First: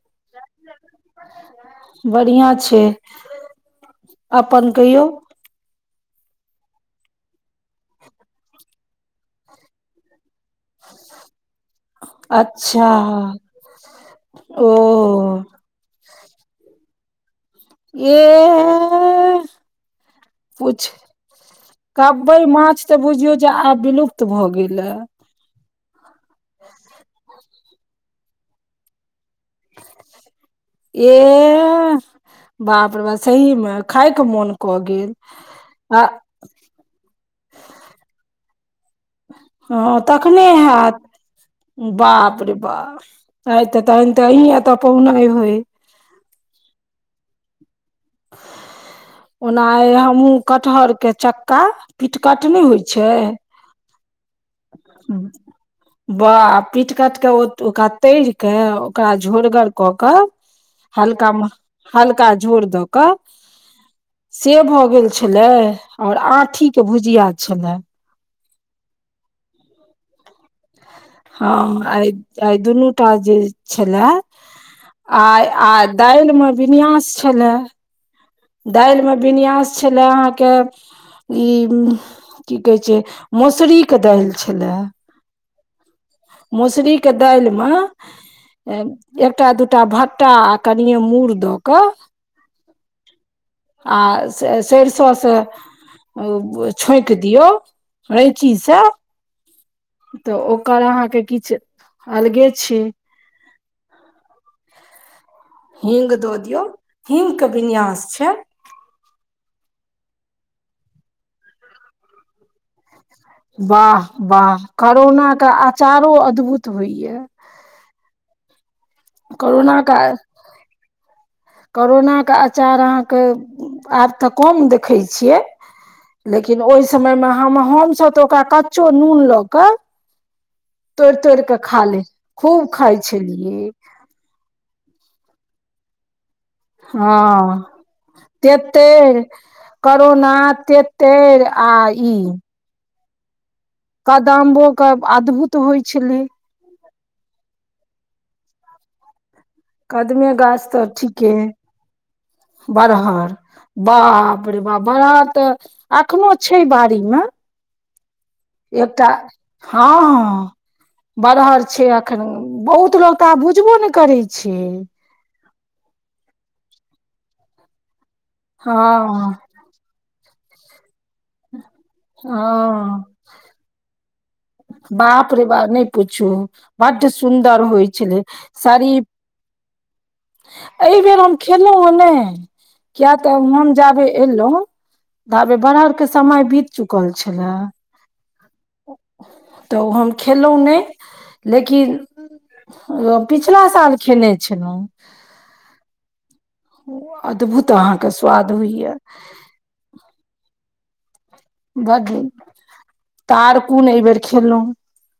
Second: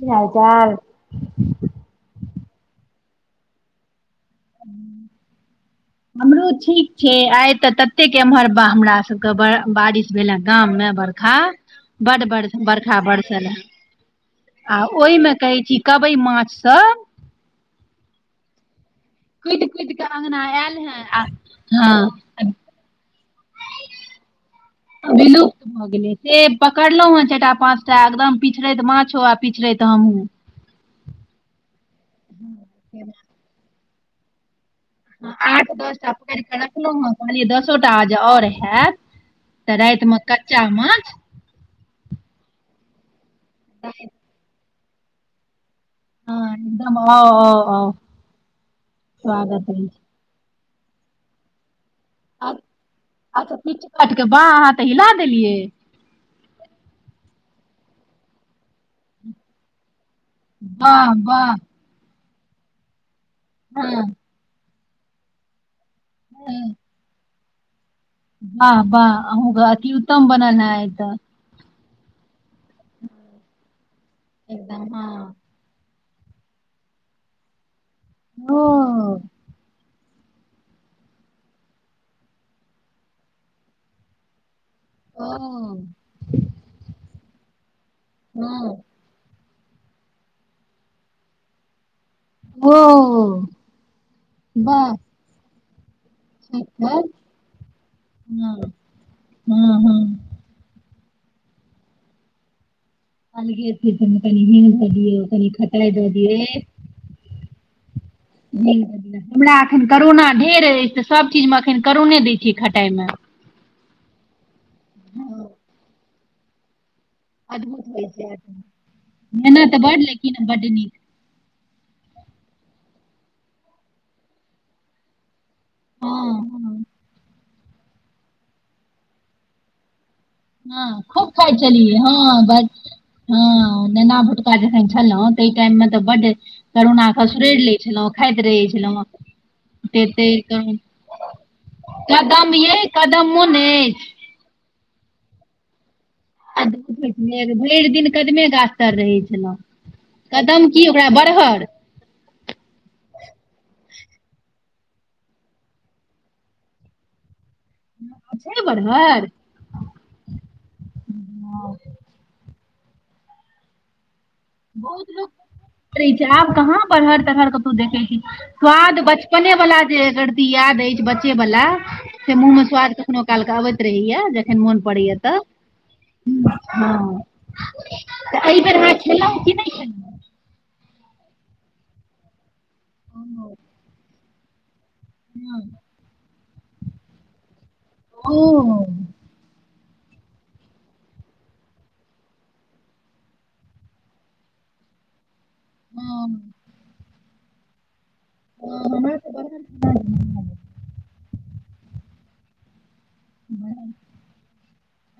की हाल चाल बढ़ियाँ छै अपन कहियौ हमरो ठीक छै आइ तऽ ततेक एम्हर बा हमरा सबके बारिश भेल ये गाम मे बरखा बड्ड ब अच्छा बरखा बरसल ये ओ आ ओहिमे कहैत छी कबइ माछसभ येह कुदि कुदि कऽ अङगना आयल पूछ हे आ कबइ हँ माछ तऽ बुझियौ जे आब बिलुप्त त भऽ गेलै विलुप्त भऽ गेलै से पकड़लहुं हँ चारि टा पाँच टा एकदम पिछड़ैत माछो आ पिछड़ैत हमहुँ एह बाप र बा सहीमे खायके मोन क गेल आठ आ [unintelligible] रखलहुँ हँ कहलियै दसो टा जै आओर हैत तऽ हँ रातिमे तखने कच्चा हैत। माछ बाप रे बा [unintelligible] हँ होय [unintelligible] अ अ अ ओना आय हमहुँ कटहर के चक्का पिटकट नहि होइ छैय। पिट कटि कऽ बाह अहाँ तऽ हिला देलियै। ब पीट कट क ओकरा तरि क ओकरा झोरगर कऽ कऽ वाह हल्का म वाह हल्का झोर द क हँ से भऽ गेल छलै और आठी के भुजिया छलै। बाह वाह अहँ अतिउत्तम बनैनाय तऽ। हँ आय आय दुनूटा जे छला एकदम आ हँ आ दालि मे विन्यास छलए। ओ दालिमे विन्यास छलै अहाँके ई की कहे छैय मसुरी के दालि छलै। ओ मोसरी के दायल मे ओ अ एकटा दूटा भट्टा आ कनिए मूड़ दऽ कऽ ओ आ वाह सैरसो से छक्कर छोकि दियौ हँ रैचीसँ हँ हँ तऽ ओकर अहाँके किछु अलगे छैय। [unintelligible] हिम के विन्यास छैय। हमरा अखन करोना ढेर अछि तऽ सब चीजमे एखन करोने दै छियै खटाइ मे। वाह वाह करोना के आचारो अद्भुत होइया। अद्भुत होइ छैय मेहनत करोना तऽ बड लेकिन बड नीक करोनाके आचार अहाँके आब तऽ कम देखैत छियै। हँ लेकिन हँ ओहि समयमे हम हमसभ तऽ ओकरा कच्चो नून लऽ कऽ हँ तोड़ि खूब तोड़ि खाइ कऽ खा छलीयै ले हँ ब खूब खाइ हँ छलियै नेना भुटका जखन छलहुं ताहि टाइम मे तऽ बड करोना हँ क सुरैड़ि लै छलहुँ खाइत रहै छलहुँ। तेतैर करोना तेतैर आ [unintelligible] ई कदम यै कदम मौन यै? कादाम्बो के अद्भुत होइ छलै। अद्भुत होइ छलै भरि दिन कदमे गाछ तर रहै छलहु कदमे गाछ कदम की ओकरा बरहर बरहर बाप रे बाप बड़हर तऽ एखनो छैय बाड़ी मे। छै एकटा बड़हर हँ ह बरहर छैय अखनो बहुत लोग तऽ आब बुझबो नै करै छै [unintelligible] आब कहाँ बहर तरहर कतौ देखै छी। स्वाद हँ बचपने वला जे एकरती याद हइ बचे वाला से मुंह मे स्वाद हँ कखनो काल के अबैत रहैया। जखैन मोन परैया बाप तऽ रे बाप नहि पूछू हां बड्ड सुन्दर होइ छलै त अही बेर [unintelligible] एहिबेर हम खेलहुँ हे नहि किया तऽ हम जाबे एलहुँ धबे हँ बरहरके समय बीत चुकल छलै। ओ तऽ हम खेलहुॅँ नहि लेकिन ओ पिछला साल खेने छलहुँ। ओ अद्भुत अहाँके स्वाद होइया। हमरा [unintelligible] बड तारकुन एहिबेर खेलहुँ।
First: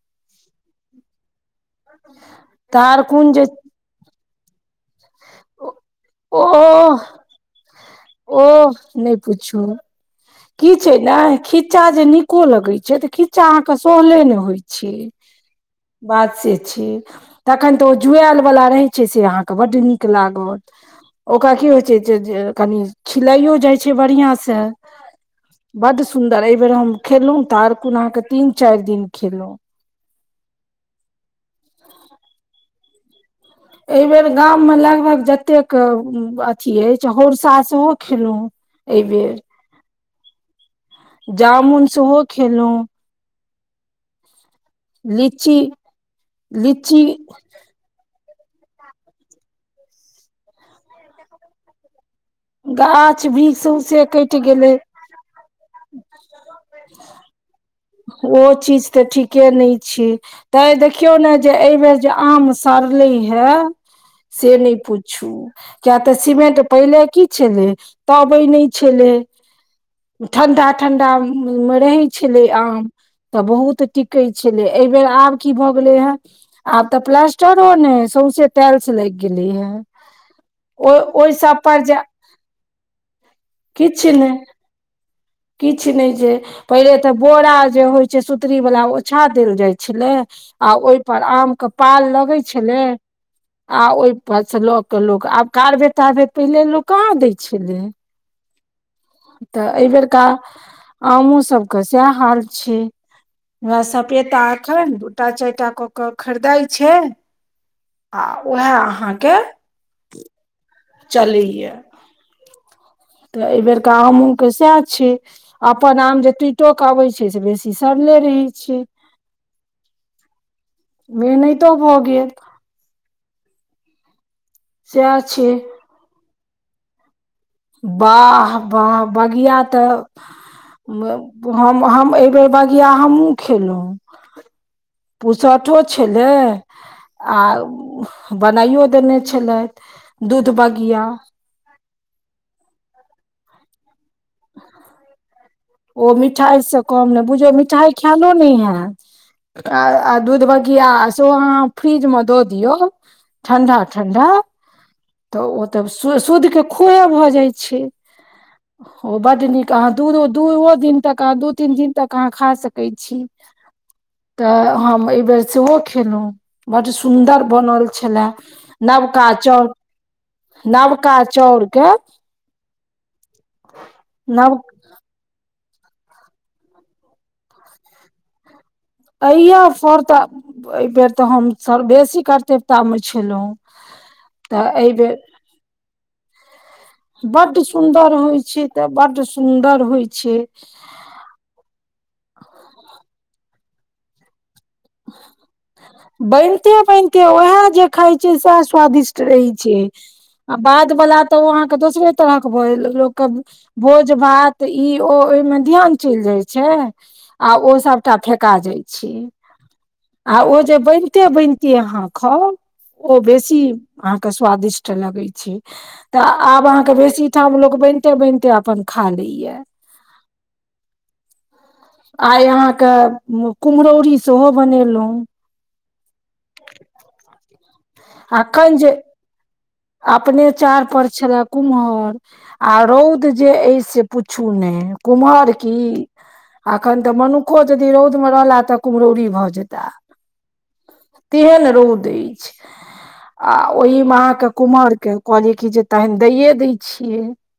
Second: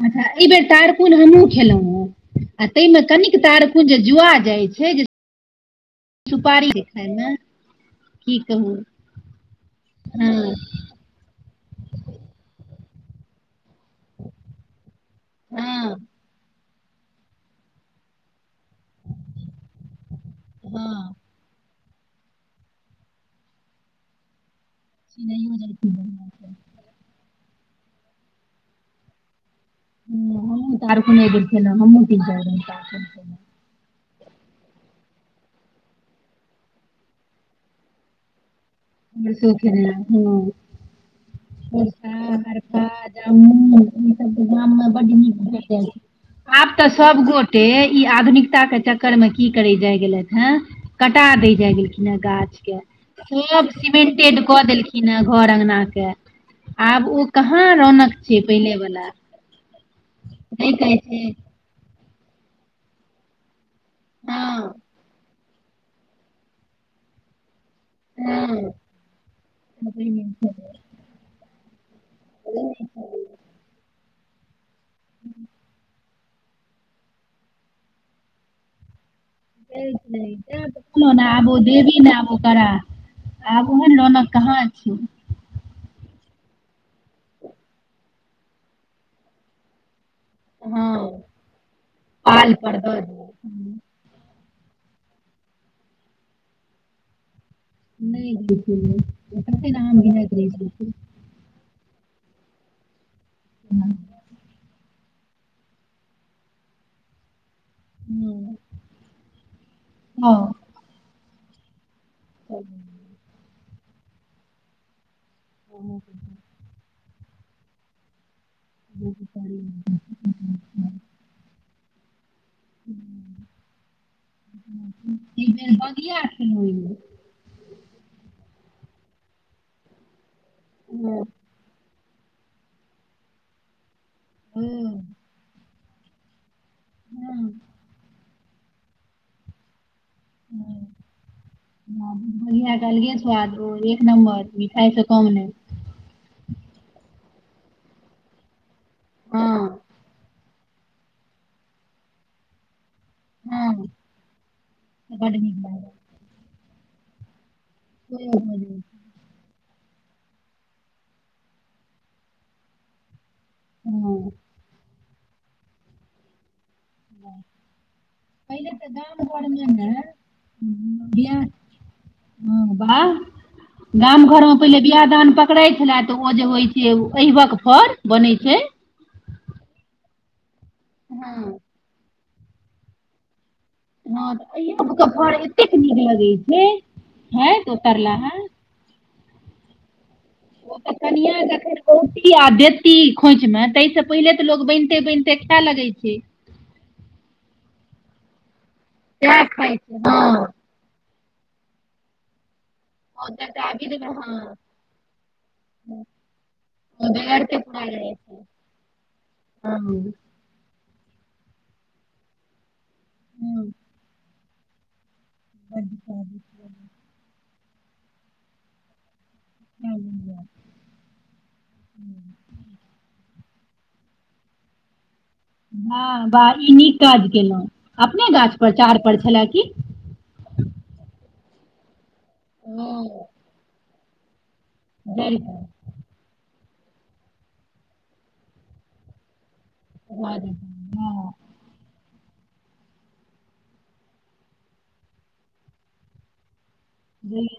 अच्छा एहि बेर तारकुन हमहुँ खेलहुँ हेँं आ ताहिमे तारकुन कनिक जे तार न जे जुआ जाइ छैय जे सुपारी दे ओह खायमे की ओह कहू नहि पूछू हँ की छैय ने खीच्चा जे नीको लगै छैय तऽ खीच्चा अहाँके सोहले नहि होइ छैय। हँ बात से छैय। तखन तऽ ओ जुआयल वाला रहै छैय से अहाँके बड्ड नीक लागत हँ ओकरा की होइ छैय जे जे कनि छिलाइयो जाइ छैय बढ़ियां से चिड़ैयो जाइ छै बड बढ़िआँ सुन्दर से हँ एहि बेेर हम खेलहुं तारकुन अहाँके हम तीन चारि दिन खेलहुं। ह ह तार कुण अही बेर खेलहु हमम्मू तीन [unintelligible] एहि बेर गाम मे लगभग जतेक अथी अछि हौरसा सेहो खेलहुँ। एहिबेर [unintelligible] जामुन सेहो पोरका खेलहु। लीची [unintelligible] आब तऽ लीची सब गो टे ई आधुनिकतााक के चक्कर मे की करे जाय गेलथि हे कटा दै जाइ गेलखिन ह गाछ। गाछ वृक्ष सब से कटि गेलै। कि ने घर अंगना के आब ओ कहाँ रौनक छैय पहिले वाल। के नहि छी तऽ देखियौ ने जे एहि बेर जे आम सड़लै हे से नहि हँ पूछू किया तऽ सीमेंट पहिले की छलै तबै नहि हँ छलै ठंडा ठंडा मे रहै छलै। आम तऽ बहुत टिकै छलै एहि बेर आब की भऽ गेलै ह आब तऽ प्लस्टरहो ने सउसे ओ ओहि सब [unintelligible] पर जे देबी ने आबो ओकरा। आब ओहन किछु रौनक नहि कहाँ छैय। किछु नहि छैय पहिले तऽ बोरा जे होइत छैय सुतरीवला ओछा देल जाइत छलै आ हँ ओहिप आम के पाल लगैत पर छलै दऽ दियौ हम्म, आ ओहि पस लऽ क लोक आब कारबे तारबे पहिले लोक कहाँ दय छलै। हूँ तऽ एहि बेर का छलखिन आमो सब क सैह हाल छैय [unintelligible] सपेता अखनि दुटा चारिटा कऽ केऽ खरीदाय छैय आ उएह अहाँके हँ चलैया। ह तऽ एहि बेेरका आमो के सैह छैय अपन आम तू टोक अबै छैय से बेसी सड़ले रहै छैय। बेनहितो भ गेल। सएह छै [unintelligible] वाह वाह बगिया तऽ हम हम एहि बेेर बगिया हमहुँ खेलहुँ। हू पुसठो छलै आ हँ बनाइयो देने छलथि दूध बगिया। बढ़िआ कहलियै स्वाद एक नम्बर मिठाइ से कम नहि। ओ मिठाई से कम ने बुझायौ मिठाई खेएलो नहि ह‌एत आ हँ आ दूध बगिया सोहो अहाँ फ्रिज मे दऽ दियौ ठंडा हँ ठंडा बड तऽ नीक ओ तऽ लागल शुध के खोये भऽ जाय छै [unintelligible] हो बड नीक अहाँ दू दूओ दिन तक अहाँ दू तीन दिन तक अहाँ खा सकैत छी हँ तऽ हम एहि बेेर सेहो खेलौ बड सुन्दर बनल छले पहिले तऽ गाम नवका घरमे चाउर ने नबका चाउरके ह बाह गाम घरमे नव पहिले बियाह दान पकड़ै छले तऽ ओ जे होय छै अहिबक फर बनै छै अहिया फर तऽ एहि बेर तऽ हम बेसी कर्तव्यता मे छलौं हँ अहियब के फर एतेक नीक लगै छै हें बड्ड त सुन्दर तरलाहा होइ छै तऽ बड सुंदर होय छै ओ तऽ कनिया जखन औती आ देती खोंचि मे ताहिसँ पहिले तऽ लोग बनि बनिते बनिते वएह जे खाय छियै सएह स्वादिष्ट सएह रहै खाइ छै हँ आ बाद वाला तऽ ओ अहाँके दोसरे तरह के भऽ ओ लोकके तटा भोज विधवा हँ भात ई ओ ओहिमे ध्यान चलि जाय छै ओ आ बेगरते ओ सभटा फेका जाय छै आ आ ओ जे बनिते बनिते अहाँ खाउ ओ बेसी हँ अहाँ क स्वादिष्ट लगै छै बड्ड तऽ आब अहांके बेसी ठाम लोग बनिते बनिते अपन खा ले ये स्वादिष्ट आय अहाँके कुम्हरौरी सेहो बनेलौ हँ बाह ई नीक काज केलहुँं अपने आ गाछ पर एखन जे चार पर छलए की अपने चार पर छले कुम्हर आ रौद हँ जे अय से पूछू ने जरि कुम्हर कऽ की अखन तऽ मनुक्खो यदि रौद मे रहला तऽ कुम्हरौरी भऽ जेताह [unintelligible] तेहन रौद अछि आ ओहिमे अहाँके कुमहर के कहलिय की जे तानि दैेये दही न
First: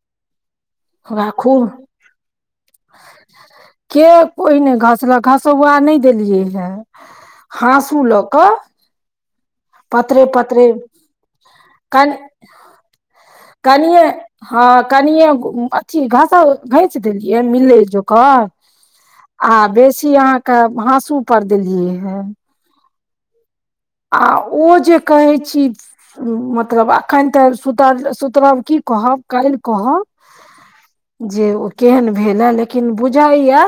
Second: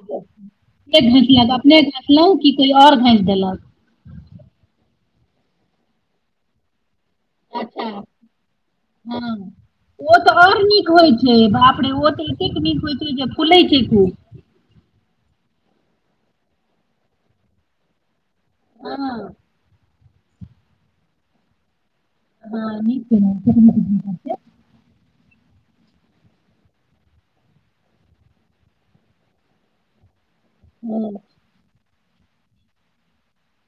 ब घसलक खूब अपने घसलहुँ कि कोइ आओर घसि देलक के कोहि नहि घसलक घसौआ नहि देलियै हे अच्छा हासू लऽ कऽ हँ ओ पातरे तऽ आओर पातरे नीक होइ बाप रे ओ तऽ ओतेक नीक होय छै जे फुलै छै कनिए खूब हँ कनिए अथी घासा घैंसि देलियै मिलै जोकर हँ आ बेसी अहाँके हाँसू पर देलियै हे हँ नीके केलियै आ ओ जे कहै छी मतलब अखन तऽ सुत सुतरब की कहब काल्हि कहब हूँ जे ओ केहन भेल हे लेकिन बुझै या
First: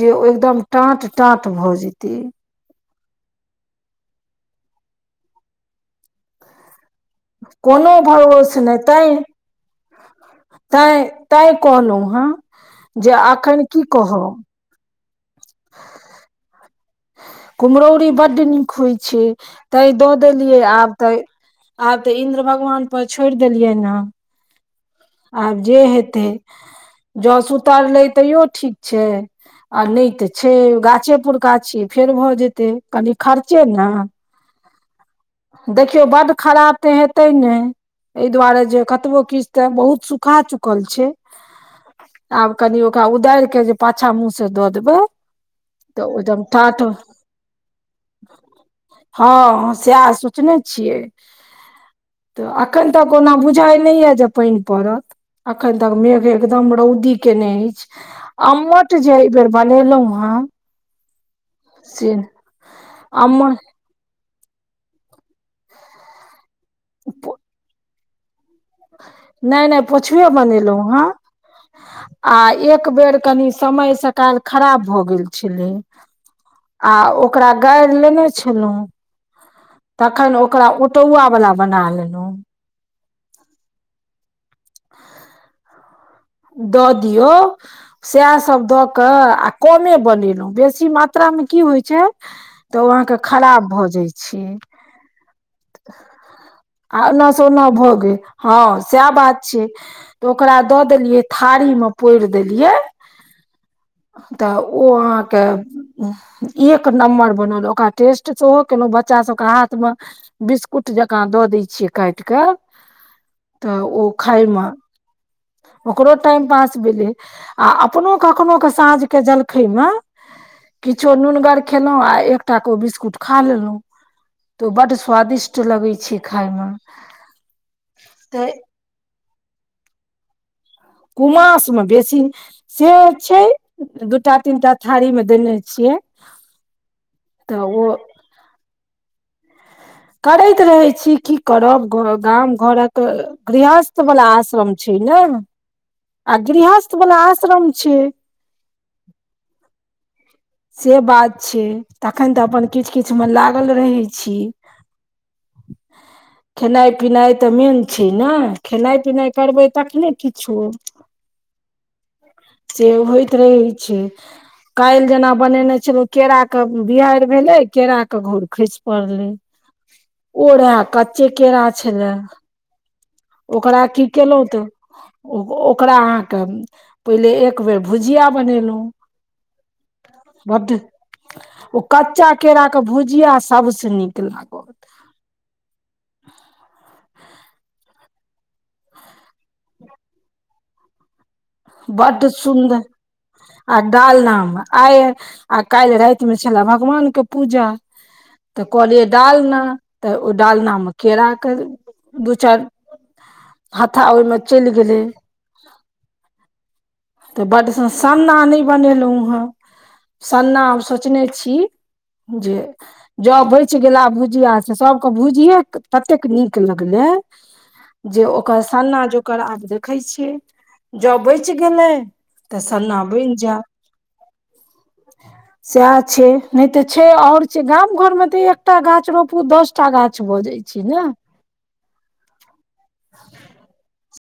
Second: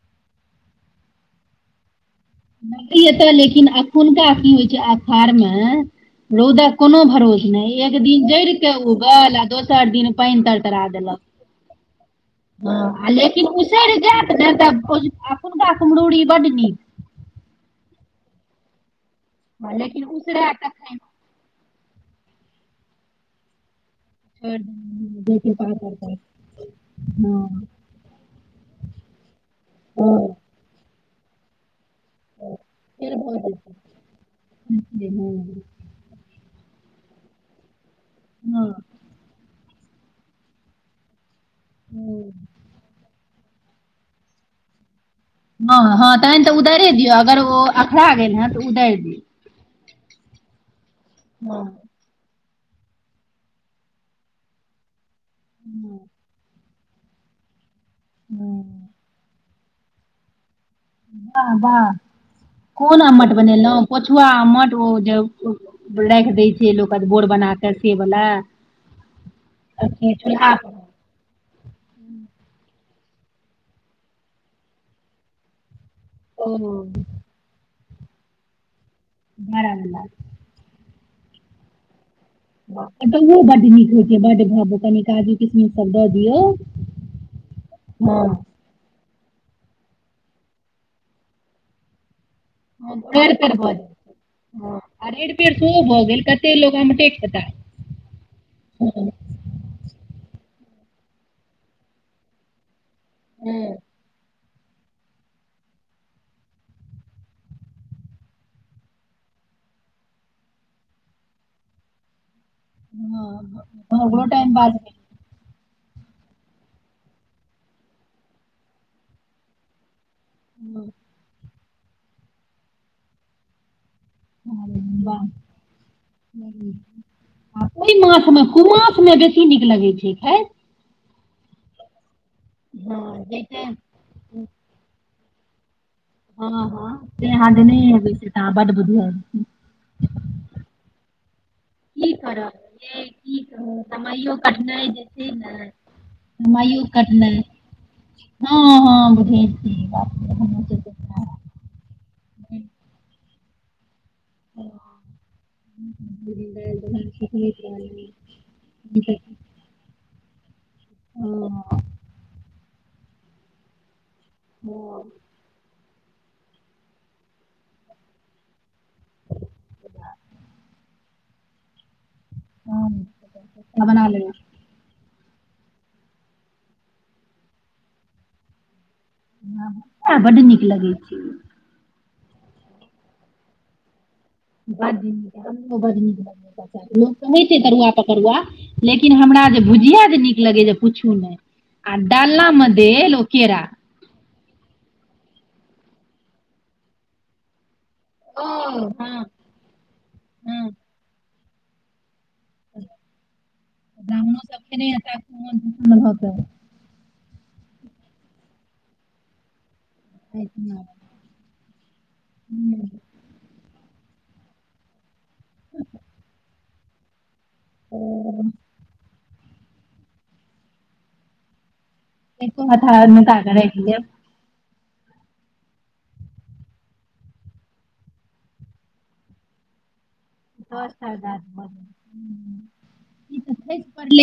जे एकदम टाट टाट भऽ जेतै नहि एतऽ लेकिन एखुनका की होय छै आषाढ़ मे रौदक कोनो भरोस नहि कोनो एक दिन जड़ि भरोस के नहि उगल आ दोसर दिन पानि तरतरा देलक ताहि कहलौ हँ ह लेकिन उसरि जायत ने तऽ अखुनका कुम्हरौरी बड नीक कुम्हरौरी बड्ड नीक होय छै हँ, तै लेकिन दऽ उसरय देलियै आब तखन तऽ आब तऽ इन्द्र भगवान पर छोड़ि देलियै हँ [inaudible] आब जे हेतैय जाव हँ सुतरले तैयो ठीक छै आ नहि तऽ हँ छै से गाछे पुुरका छै फेर भऽ जे कनि फेर भऽ खर्चे नऽ जेतै देख देखियौ बड खराब ते हेते नैय एहि दुआरे हँ जे कतबो किछ तऽ बहुत सुखा चुकल छै आब कनि ओकरा उदार के जे पाछा मुँह सँ दऽ देबै हँ हँ एकदम तहन तऽ टाट उदाइरे दियौ अगर ओ अखरा गेल हँ तऽ उदाहर दियौ सैह सोचने छियै हँ तऽ एखन तक ओना बुझाइ नहि यए जे पानि पड़त एखन तक मेघ एकदम रौदी केने अछि अमठ जे एहि बेर बनेलहु हँ वाह वाह कोन आम्मट अम्मट बनेलहुँ पोछुआ मठ ओ जे राखि दै छै लोक बोर बना कऽ से वला नहि नहि पोछुए बनेलहुँ हँ आ एक बेर कनी समय सकाल खराब भऽ गेल छलै ओ आ ओकरा गारि लेने छलहुँ बड़ा बला तखैन ओ ओकरा ओटौआ वालला बना लेलहुँ ओटोओ बड नीक होइ छै बड्ड भाबुक कनी काजू किसम सब दऽ दियो दऽ दियौ सएह सब दऽ कऽ आ कमे बनेलहुँ बेसी मात्रामे की होइ छै तऽ ओ अहाँके कर कर खराब भऽ जायत जाइ छै आ रेड पेड़ सेहो भऽ गेल कते लोक आ आमटे ओना खेता से ओना भऽ गेल हँ सैह बात छै तऽ ओकरा दऽ देलियै थारी मऽ पोड़ि देलियै हुँ तऽ ओ अहाँके एक नम्बर बनल ओकरा टेस्ट सेहो केलहुँ बच्चा सभके हाथ मऽ बिस्कुट जकाँ दऽ दै छियै काटि कऽ तऽ ओ ओकरो खाय टाइम मऽ पास भेल ओकरो टाइम पास भेलै आ अपनो कखनो के साँझके जलखै मऽ किछो नुनगर खेलहुँ आ एकटा केऽ ओ बिस्कुट खा लेलहुँ तऽ ओ बड वाह स्वादिष्ट लगै छै खाय मऽ आ ओहि मासमे कुमासमे बेसी नीक लगैत छै खाय कुमासमे बेसी से हँ छै जैसे दू टा तीन टा थारी मे देने छियै हँ हँ से आहाँ तऽ ओ देनैये हेबैय से तऽ आहाँ बड बधियार छी करैत रहै छी की करब की गाम करब यै घरक की कहू गृहस्थ वाला समयो आश्रम कटनाइ छै जे नऽ ने आ समयो गृहस्थ बला कटनाइ आश्रम छै हँ हँ बुझै छी ई बात तऽ हमहूँ से बात छै तखैन तऽ अपन किछ किछ मे लागल रहै छी खेनाई पिनाई तऽ मेन छै ने खेनाई पिनाई करबै तखने ठीक छो हँ से होइत रहै छै काल्हि जेना बनेने छलो केरा के बिहड़ि भेले केरा के घौर खैस परलै ओ रहे कच्चे केरा छलैय ओकरा की बना लेबै केलहु तऽ ओ ओकरा अहाँके पहिले एक बेर भुजिया बनेलौ [unintelligible] नीक बड लगै छै ओ कच्चा केरा के भुजिया सबस नीक लागत बड नीक ल होे तरुआ पकड़ुआ लेकिन हमरा जे भुजिया जे नीक लगै जे पुछू नहि आ डालना मे देल ओ केरा डालनाम आय आ काल्हि राति में छले भगवान के पूजा ओ तऽ कहलिये हँ डालना तऽ ओ हँ डालनामे केराके दू चारि हथा ओहिमे ब्राह्मणो सब चलि गेलै [unintelligible] तऽ बड सन्ना नहि बनेलौ हं सन्ना हम सोचने छी जे ज बचि गेला भुजिया सबके भुजिये ततेक नीक लगलै जे ओकर सन्ना जोकर आब देखै छियै जौ बच गेलै तऽ सन्ना कहत बनि नुका कऽ राखि लेब जाय सएह छै नहि तऽ छै आओर छै गाम घर मे तऽ एकटा गाछ रोपू दस टा गाछ भऽ जै छै दस ने हजार [unintelligible]